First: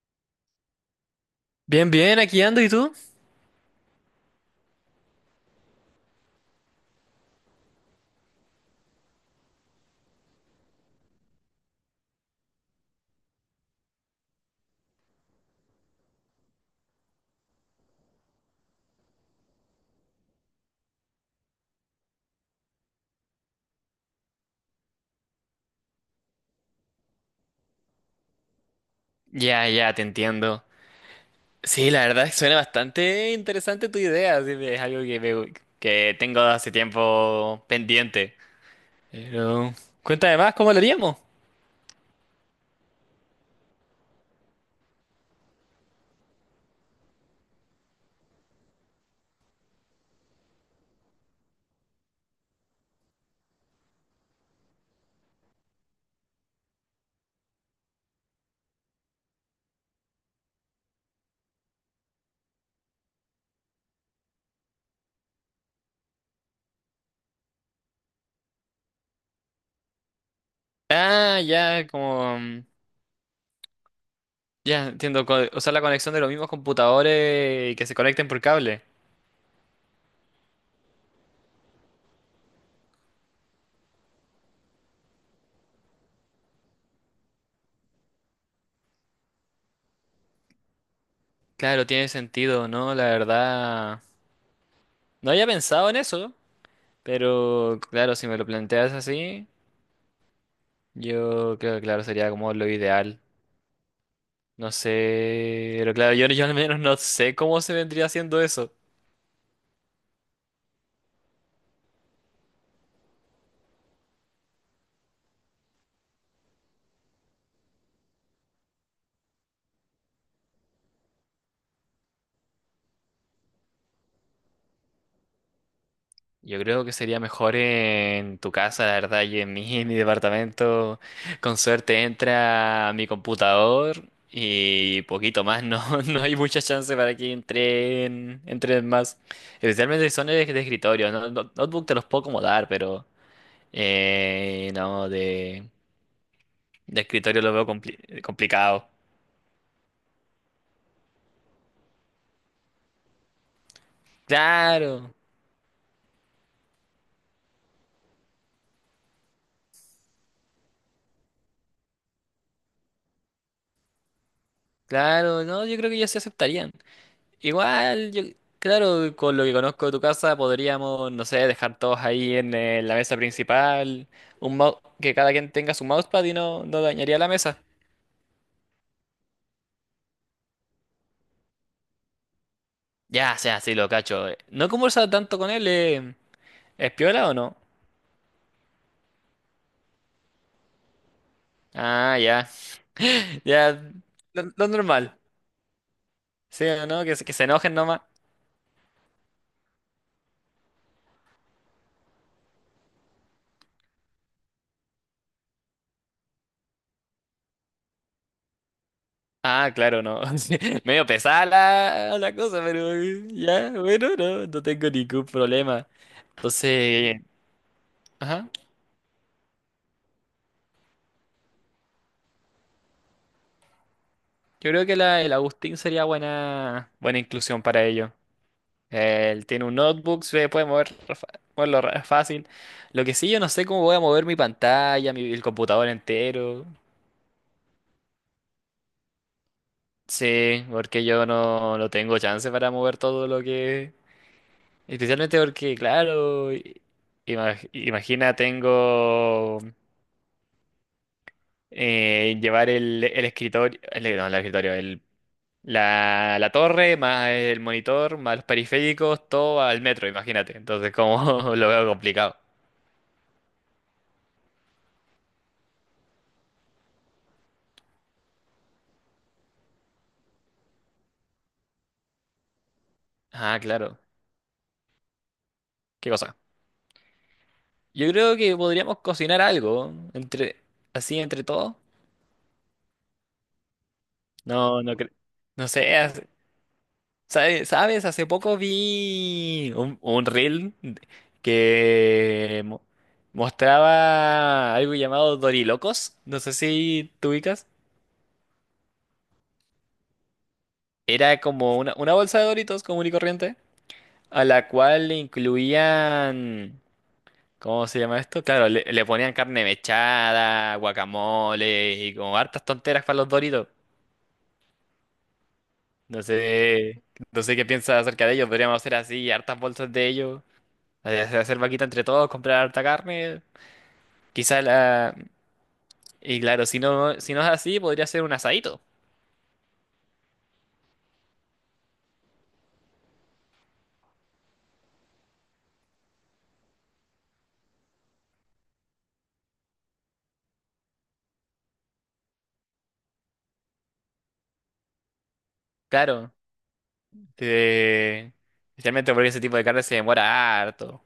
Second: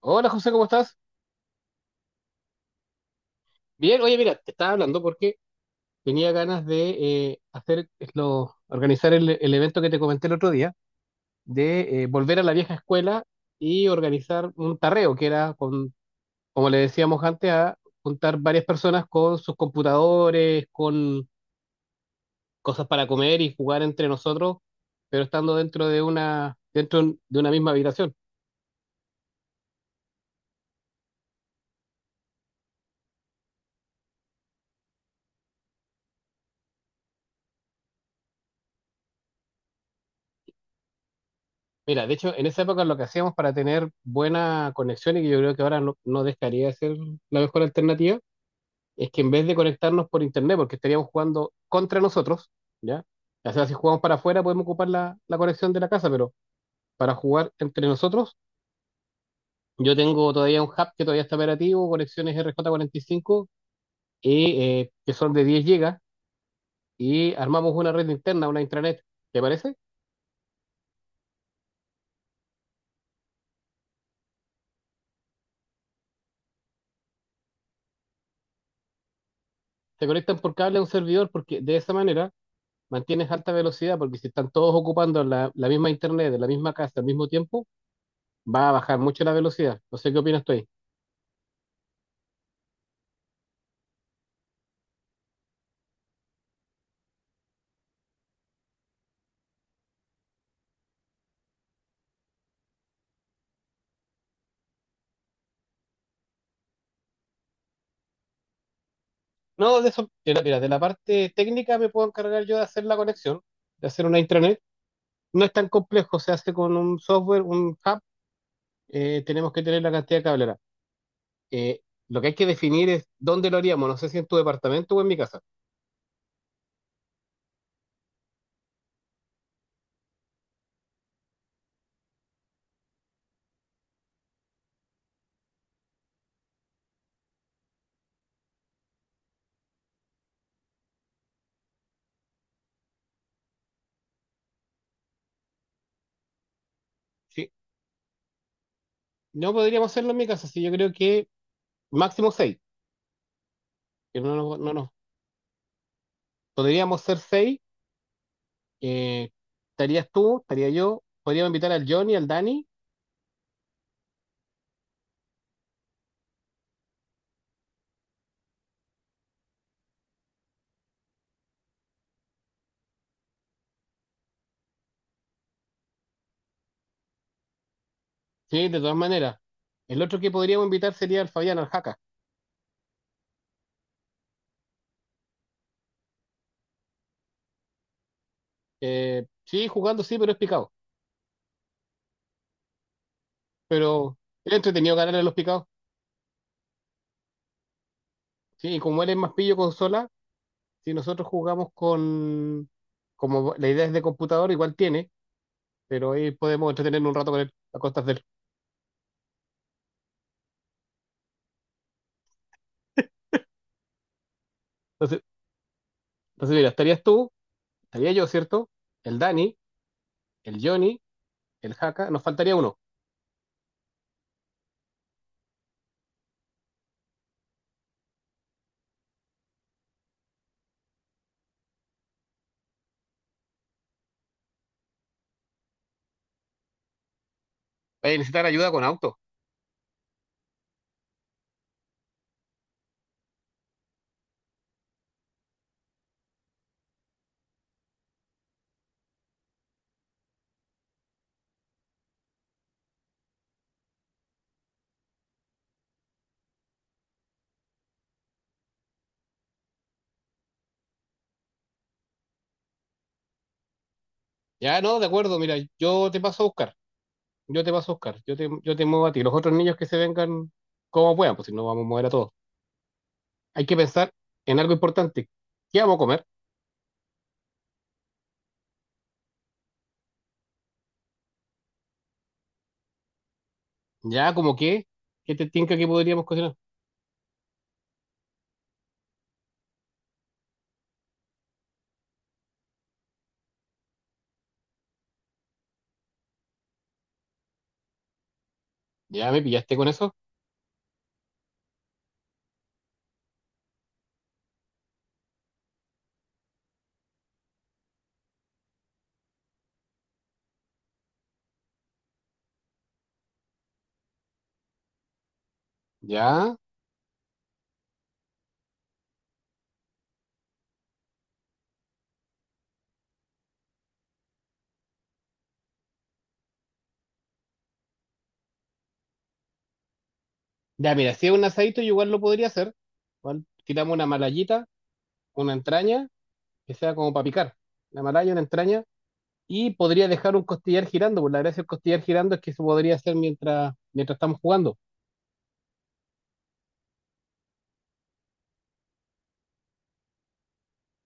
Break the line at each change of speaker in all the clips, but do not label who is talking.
Hola José, ¿cómo estás?
Bien, bien, aquí ando, ¿y tú?
Bien, oye, mira, te estaba hablando porque tenía ganas de hacer lo, organizar el evento que te comenté el otro día, de volver a la vieja escuela y organizar un tarreo, que era, con, como le decíamos antes, a juntar varias personas con sus computadores, con cosas para comer y jugar entre nosotros, pero estando dentro de una misma habitación.
Ya, ya, te entiendo. Sí, la verdad es que suena bastante interesante tu idea, así que es algo que, que tengo hace tiempo pendiente. Pero, cuéntame más, ¿cómo lo haríamos?
Mira, de hecho, en esa época lo que hacíamos para tener buena conexión y que yo creo que ahora no dejaría de ser la mejor alternativa es que en vez de conectarnos por internet, porque estaríamos jugando contra nosotros, ¿ya? O sea, si jugamos para afuera podemos ocupar la conexión de la casa, pero para jugar entre nosotros, yo tengo todavía un hub que todavía está operativo, conexiones RJ45, y, cinco, y, que son de 10 GB, y armamos una red interna, una intranet, ¿te parece?
Ah, ya. Ya, entiendo, usar la conexión de los mismos computadores y que se conecten por cable.
Se conectan por cable a un servidor porque de esa manera mantienes alta velocidad, porque si están todos ocupando la misma internet, de la misma casa al mismo tiempo, va a bajar mucho la velocidad. No sé qué opinas tú ahí.
Claro, tiene sentido, ¿no? La verdad. No había pensado en eso, pero claro, si me lo planteas así, yo creo que claro, sería como lo ideal. No sé, pero claro, yo al menos no sé cómo se vendría haciendo eso.
No, de eso, mira, de la parte técnica me puedo encargar yo de hacer la conexión, de hacer una intranet. No es tan complejo, se hace con un software, un hub, tenemos que tener la cantidad de cablera. Eh, lo que hay que definir es dónde lo haríamos, no sé si en tu departamento o en mi casa.
Yo creo que sería mejor en tu casa, la verdad, y en mí, en mi departamento. Con suerte entra a mi computador y poquito más, no, no hay mucha chance para que entren más. Especialmente si son de escritorio, no, notebook te los puedo acomodar, pero no, de escritorio
Sí,
lo veo complicado.
no podríamos hacerlo en mi casa, sí, yo creo que máximo seis, que no, nos- no, nos-
Claro,
podríamos ser seis, eh, estarías tú, estaría yo, podríamos invitar al Johnny, al Dani,
claro, no, yo creo que ya se aceptarían. Igual, yo, claro, con lo que conozco de tu casa podríamos, no sé, dejar todos ahí en, la mesa principal, que cada quien tenga su mousepad y no dañaría la mesa.
sí, de todas maneras. El otro que podríamos invitar sería al Fabián, al Jaca.
Ya, sea, sí, lo cacho. No conversaba tanto con él. ¿Es piola o no?
Sí, jugando sí, pero es picado.
Ah, ya. Ya,
Pero
lo,
es
lo
entretenido
normal.
ganarle a los picados.
Sí, ¿o no? Que, que se enojen nomás.
Sí, y como él es más pillo consola, si nosotros jugamos con... Como la idea es de computador, igual tiene, pero ahí podemos entretenernos un rato con él, a costas de él.
Ah, claro, no. Sí, medio pesada la cosa, pero ya, bueno, no tengo
Entonces,
ningún problema.
entonces, mira, estarías
Entonces,
tú, estaría yo,
ajá.
¿cierto? El Dani, el Johnny, el Haka, nos faltaría uno.
Yo creo que el Agustín sería buena, buena inclusión para ello. Él tiene un notebook, se puede mover moverlo fácil. Lo que sí, yo no sé cómo voy a mover mi pantalla, el computador entero.
Vaya a necesitar ayuda con auto.
Sí, porque yo no tengo chance para mover todo lo que. Especialmente porque, claro, imagina, tengo. Llevar el escritorio, el, no, el escritorio, la torre, más el monitor, más los periféricos, todo al metro, imagínate. Entonces, como lo veo complicado.
Ya, no, de acuerdo, mira, yo te paso a buscar, yo te muevo a ti. Los otros niños que se vengan como puedan, pues si no vamos a mover a todos.
Ah,
Hay que
claro.
pensar en algo importante. ¿Qué vamos a
¿Qué
comer?
cosa? Yo creo que podríamos cocinar algo entre así entre todos.
Ya, como
No,
que,
no creo.
¿qué te
No
tinca que
sé,
podríamos cocinar?
¿sabes? ¿Sabes? Hace poco vi un reel que mostraba algo llamado Dorilocos. No sé si tú ubicas.
Ya me pillaste con eso.
Era como una bolsa de Doritos común y corriente, a la cual le incluían, ¿cómo se llama esto? Claro, le ponían carne mechada, guacamole y como hartas tonteras para los Doritos. No
Ya.
sé, no sé qué piensas acerca de ellos, podríamos hacer así, hartas bolsas de ellos, hacer vaquita entre todos, comprar harta carne, quizás la. Y claro, si no, es así, podría ser un asadito,
Ya, mira, si es un asadito, yo igual lo podría hacer. Igual tiramos una malayita, una entraña, que sea como para picar. Una malaya, una entraña. Y podría dejar un costillar girando, por la gracia del costillar girando es que se podría hacer mientras estamos jugando.
claro. Eh, especialmente porque ese tipo de carne se demora harto.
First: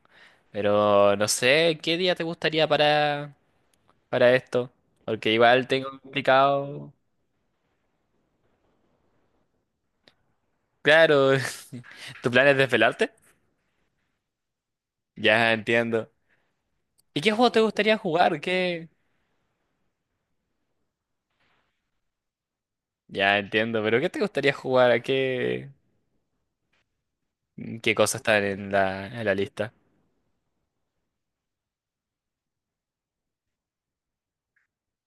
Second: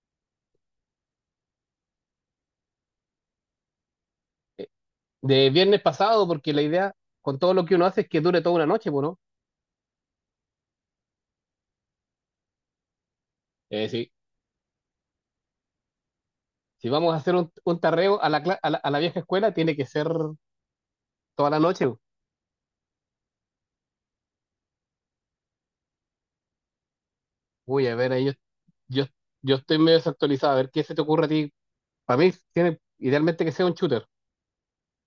Pero no sé, ¿qué día te gustaría para
Eh,
esto? Porque
De
igual
viernes
tengo
pasado, porque la idea
complicado.
con todo lo que uno hace es que dure toda una noche, pues, ¿no?
Claro, ¿tu plan es desvelarte?
Sí.
Ya entiendo.
Si vamos a
¿Y qué
hacer
juego te
un
gustaría
tarreo a
jugar?
la, cla-
¿Qué?
a la vieja escuela, tiene que ser toda la noche.
Ya entiendo, pero ¿qué te gustaría jugar? ¿A qué,
Uy, a
qué
ver,
cosas están en
yo,
la, en la
yo
lista?
estoy medio desactualizado. A ver, ¿qué se te ocurre a ti? Para mí, tiene, idealmente que sea un shooter.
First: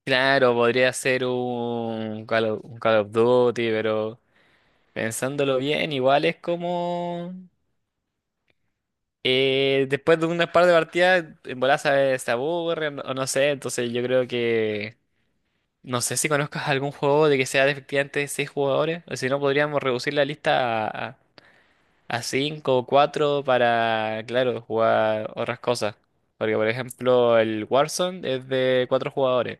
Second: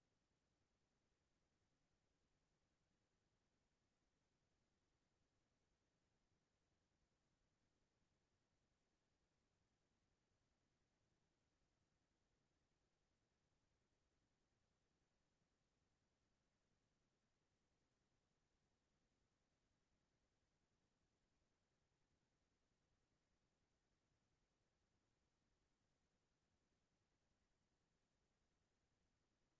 Claro, podría ser un Call of Duty, pero pensándolo bien, igual es como, después de unas par de partidas, en bola se aburren o no sé, entonces yo creo que. No sé si conozcas algún juego de que sea de efectivamente 6 jugadores, o si no, podríamos reducir la lista a 5 o 4 para, claro, jugar otras cosas. Porque, por ejemplo, el Warzone es de 4 jugadores,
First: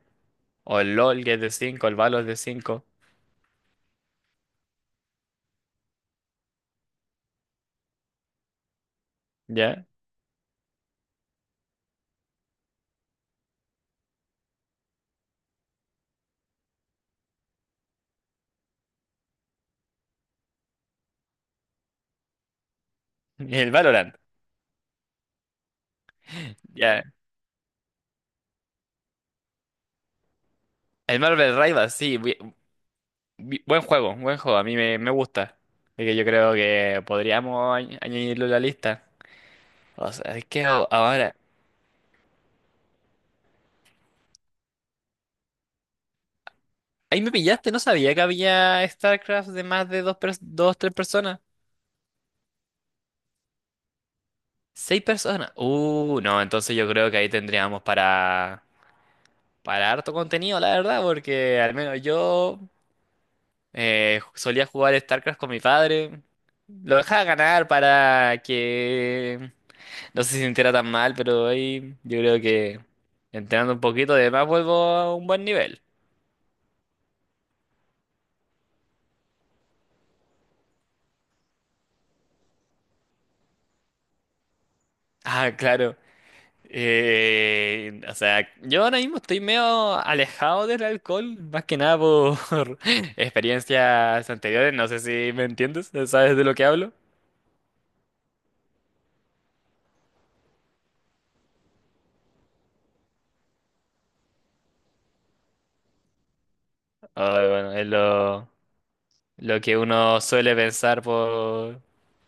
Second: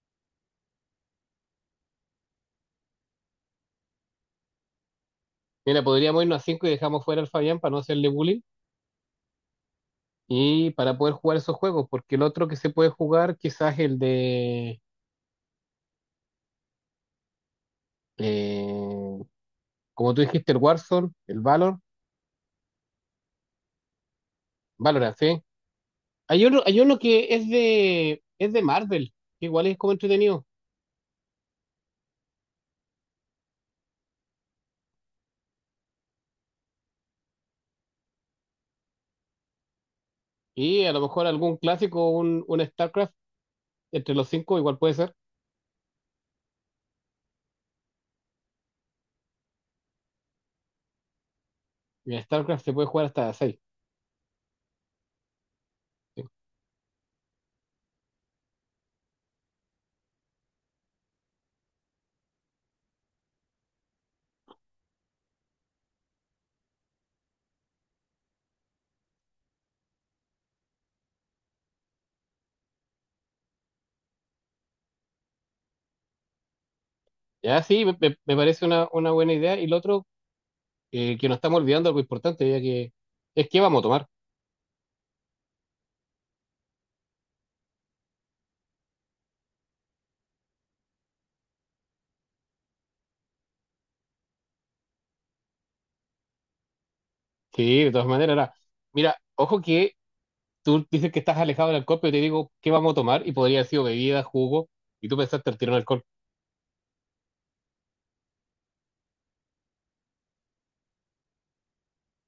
o el LoL que es de cinco, el Valo es de cinco.
Mira, podríamos irnos a 5 y dejamos fuera al Fabián para no hacerle bullying
¿Ya?
y para poder jugar esos juegos, porque el otro que se puede jugar quizás el de, eh, como tú dijiste, el Warzone, el Valor,
Y el Valorant,
Valorant, ¿sí? Hay uno
¿ya?
que es es de Marvel, que igual es como entretenido.
El Marvel Rivals, sí, buen juego, a mí me gusta. Así que yo creo que podríamos añadirlo a la lista. O sea, es que
Y a lo mejor
ahora.
algún clásico, un StarCraft, entre los cinco igual puede ser.
Ahí me pillaste, no sabía que había StarCraft de más de dos, tres personas.
En StarCraft se puede jugar hasta seis.
Seis personas. No, entonces yo creo que ahí tendríamos para harto contenido, la verdad, porque al menos yo solía jugar StarCraft con mi padre. Lo dejaba ganar para que no se sintiera tan mal, pero ahí yo creo que entrenando un poquito, además vuelvo a un buen nivel.
Ya, sí, me parece una buena idea. Y lo otro, que nos estamos olvidando algo importante, ya que es que vamos a tomar.
Ah, claro. O sea, yo ahora mismo estoy medio alejado del alcohol, más que nada por experiencias anteriores, no sé si me entiendes, ¿sabes de lo que hablo?
Sí, de todas maneras, ahora, mira, ojo que tú dices que estás alejado del alcohol, pero te digo qué vamos a tomar y podría haber sido bebida, jugo, y tú pensaste al tiro en alcohol.
Ah, bueno, es lo que uno suele pensar por,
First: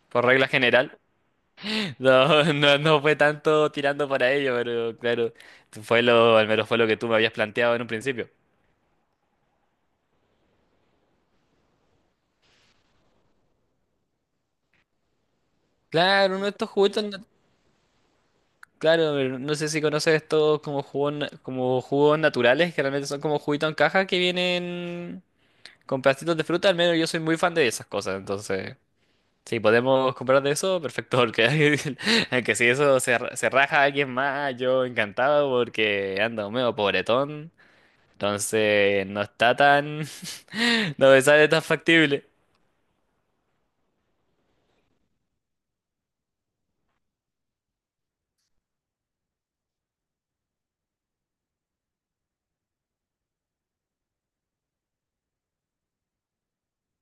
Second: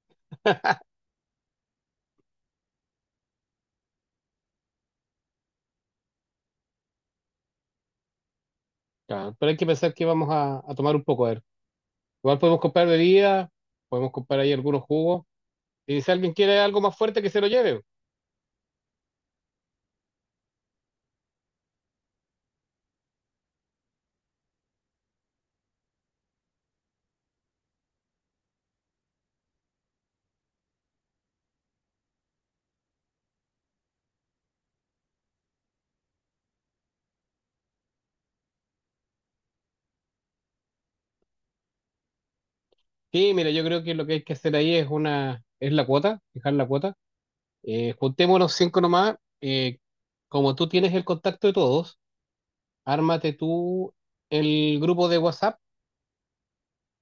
por regla general. No, no, no fue tanto tirando para ello, pero claro, fue lo, al menos fue lo que tú me habías planteado en un principio.
Ya, pero hay que pensar que vamos a tomar un poco, a ver. Igual podemos comprar bebida, podemos comprar ahí algunos jugos. Y si alguien
Claro, uno de
quiere
estos
algo más
juguetes.
fuerte, que se lo lleve.
Claro, no sé si conoces estos como jugos, como jugos naturales, que realmente son como juguitos en caja que vienen con pedacitos de fruta, al menos yo soy muy fan de esas cosas, entonces, si podemos comprar de eso, perfecto, porque, aunque si eso se raja a alguien más, yo encantado porque ando medio pobretón, entonces no está tan, no me sale tan factible,
Sí, mira, yo creo que lo que hay que hacer ahí es es la cuota, fijar la cuota. Juntémonos cinco nomás. Eh, como tú tienes el contacto de todos, ármate tú el grupo de WhatsApp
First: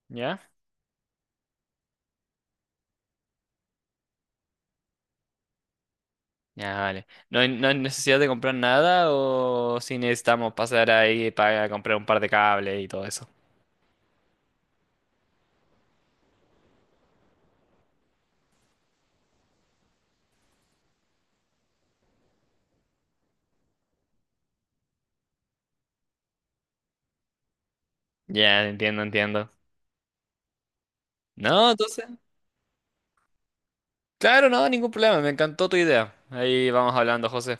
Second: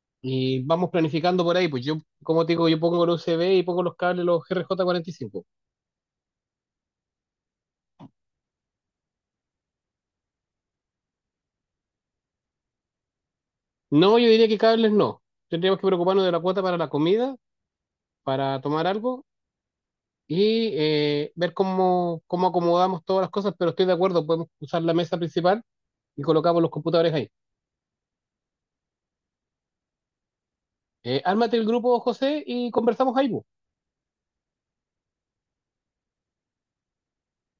¿ya?
y vamos planificando por ahí. Pues yo, como te digo, yo pongo el USB y pongo los cables, los RJ45.
Ya, vale. ¿No hay necesidad de comprar nada o si necesitamos pasar ahí para comprar un par de cables y todo eso?
No, yo diría que cables no. Tendríamos que preocuparnos de la cuota para la comida, para tomar algo y ver cómo, cómo acomodamos todas las cosas, pero estoy de acuerdo, podemos usar la mesa principal y colocamos los computadores ahí.
Ya, entiendo, entiendo.
Ármate el
No,
grupo,
entonces,
José, y conversamos ahí pues.
claro, no, ningún problema. Me encantó tu idea. Ahí vamos hablando, José.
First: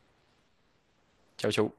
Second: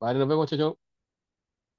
Vale, nos vemos, chao, chao.
Chau, chau.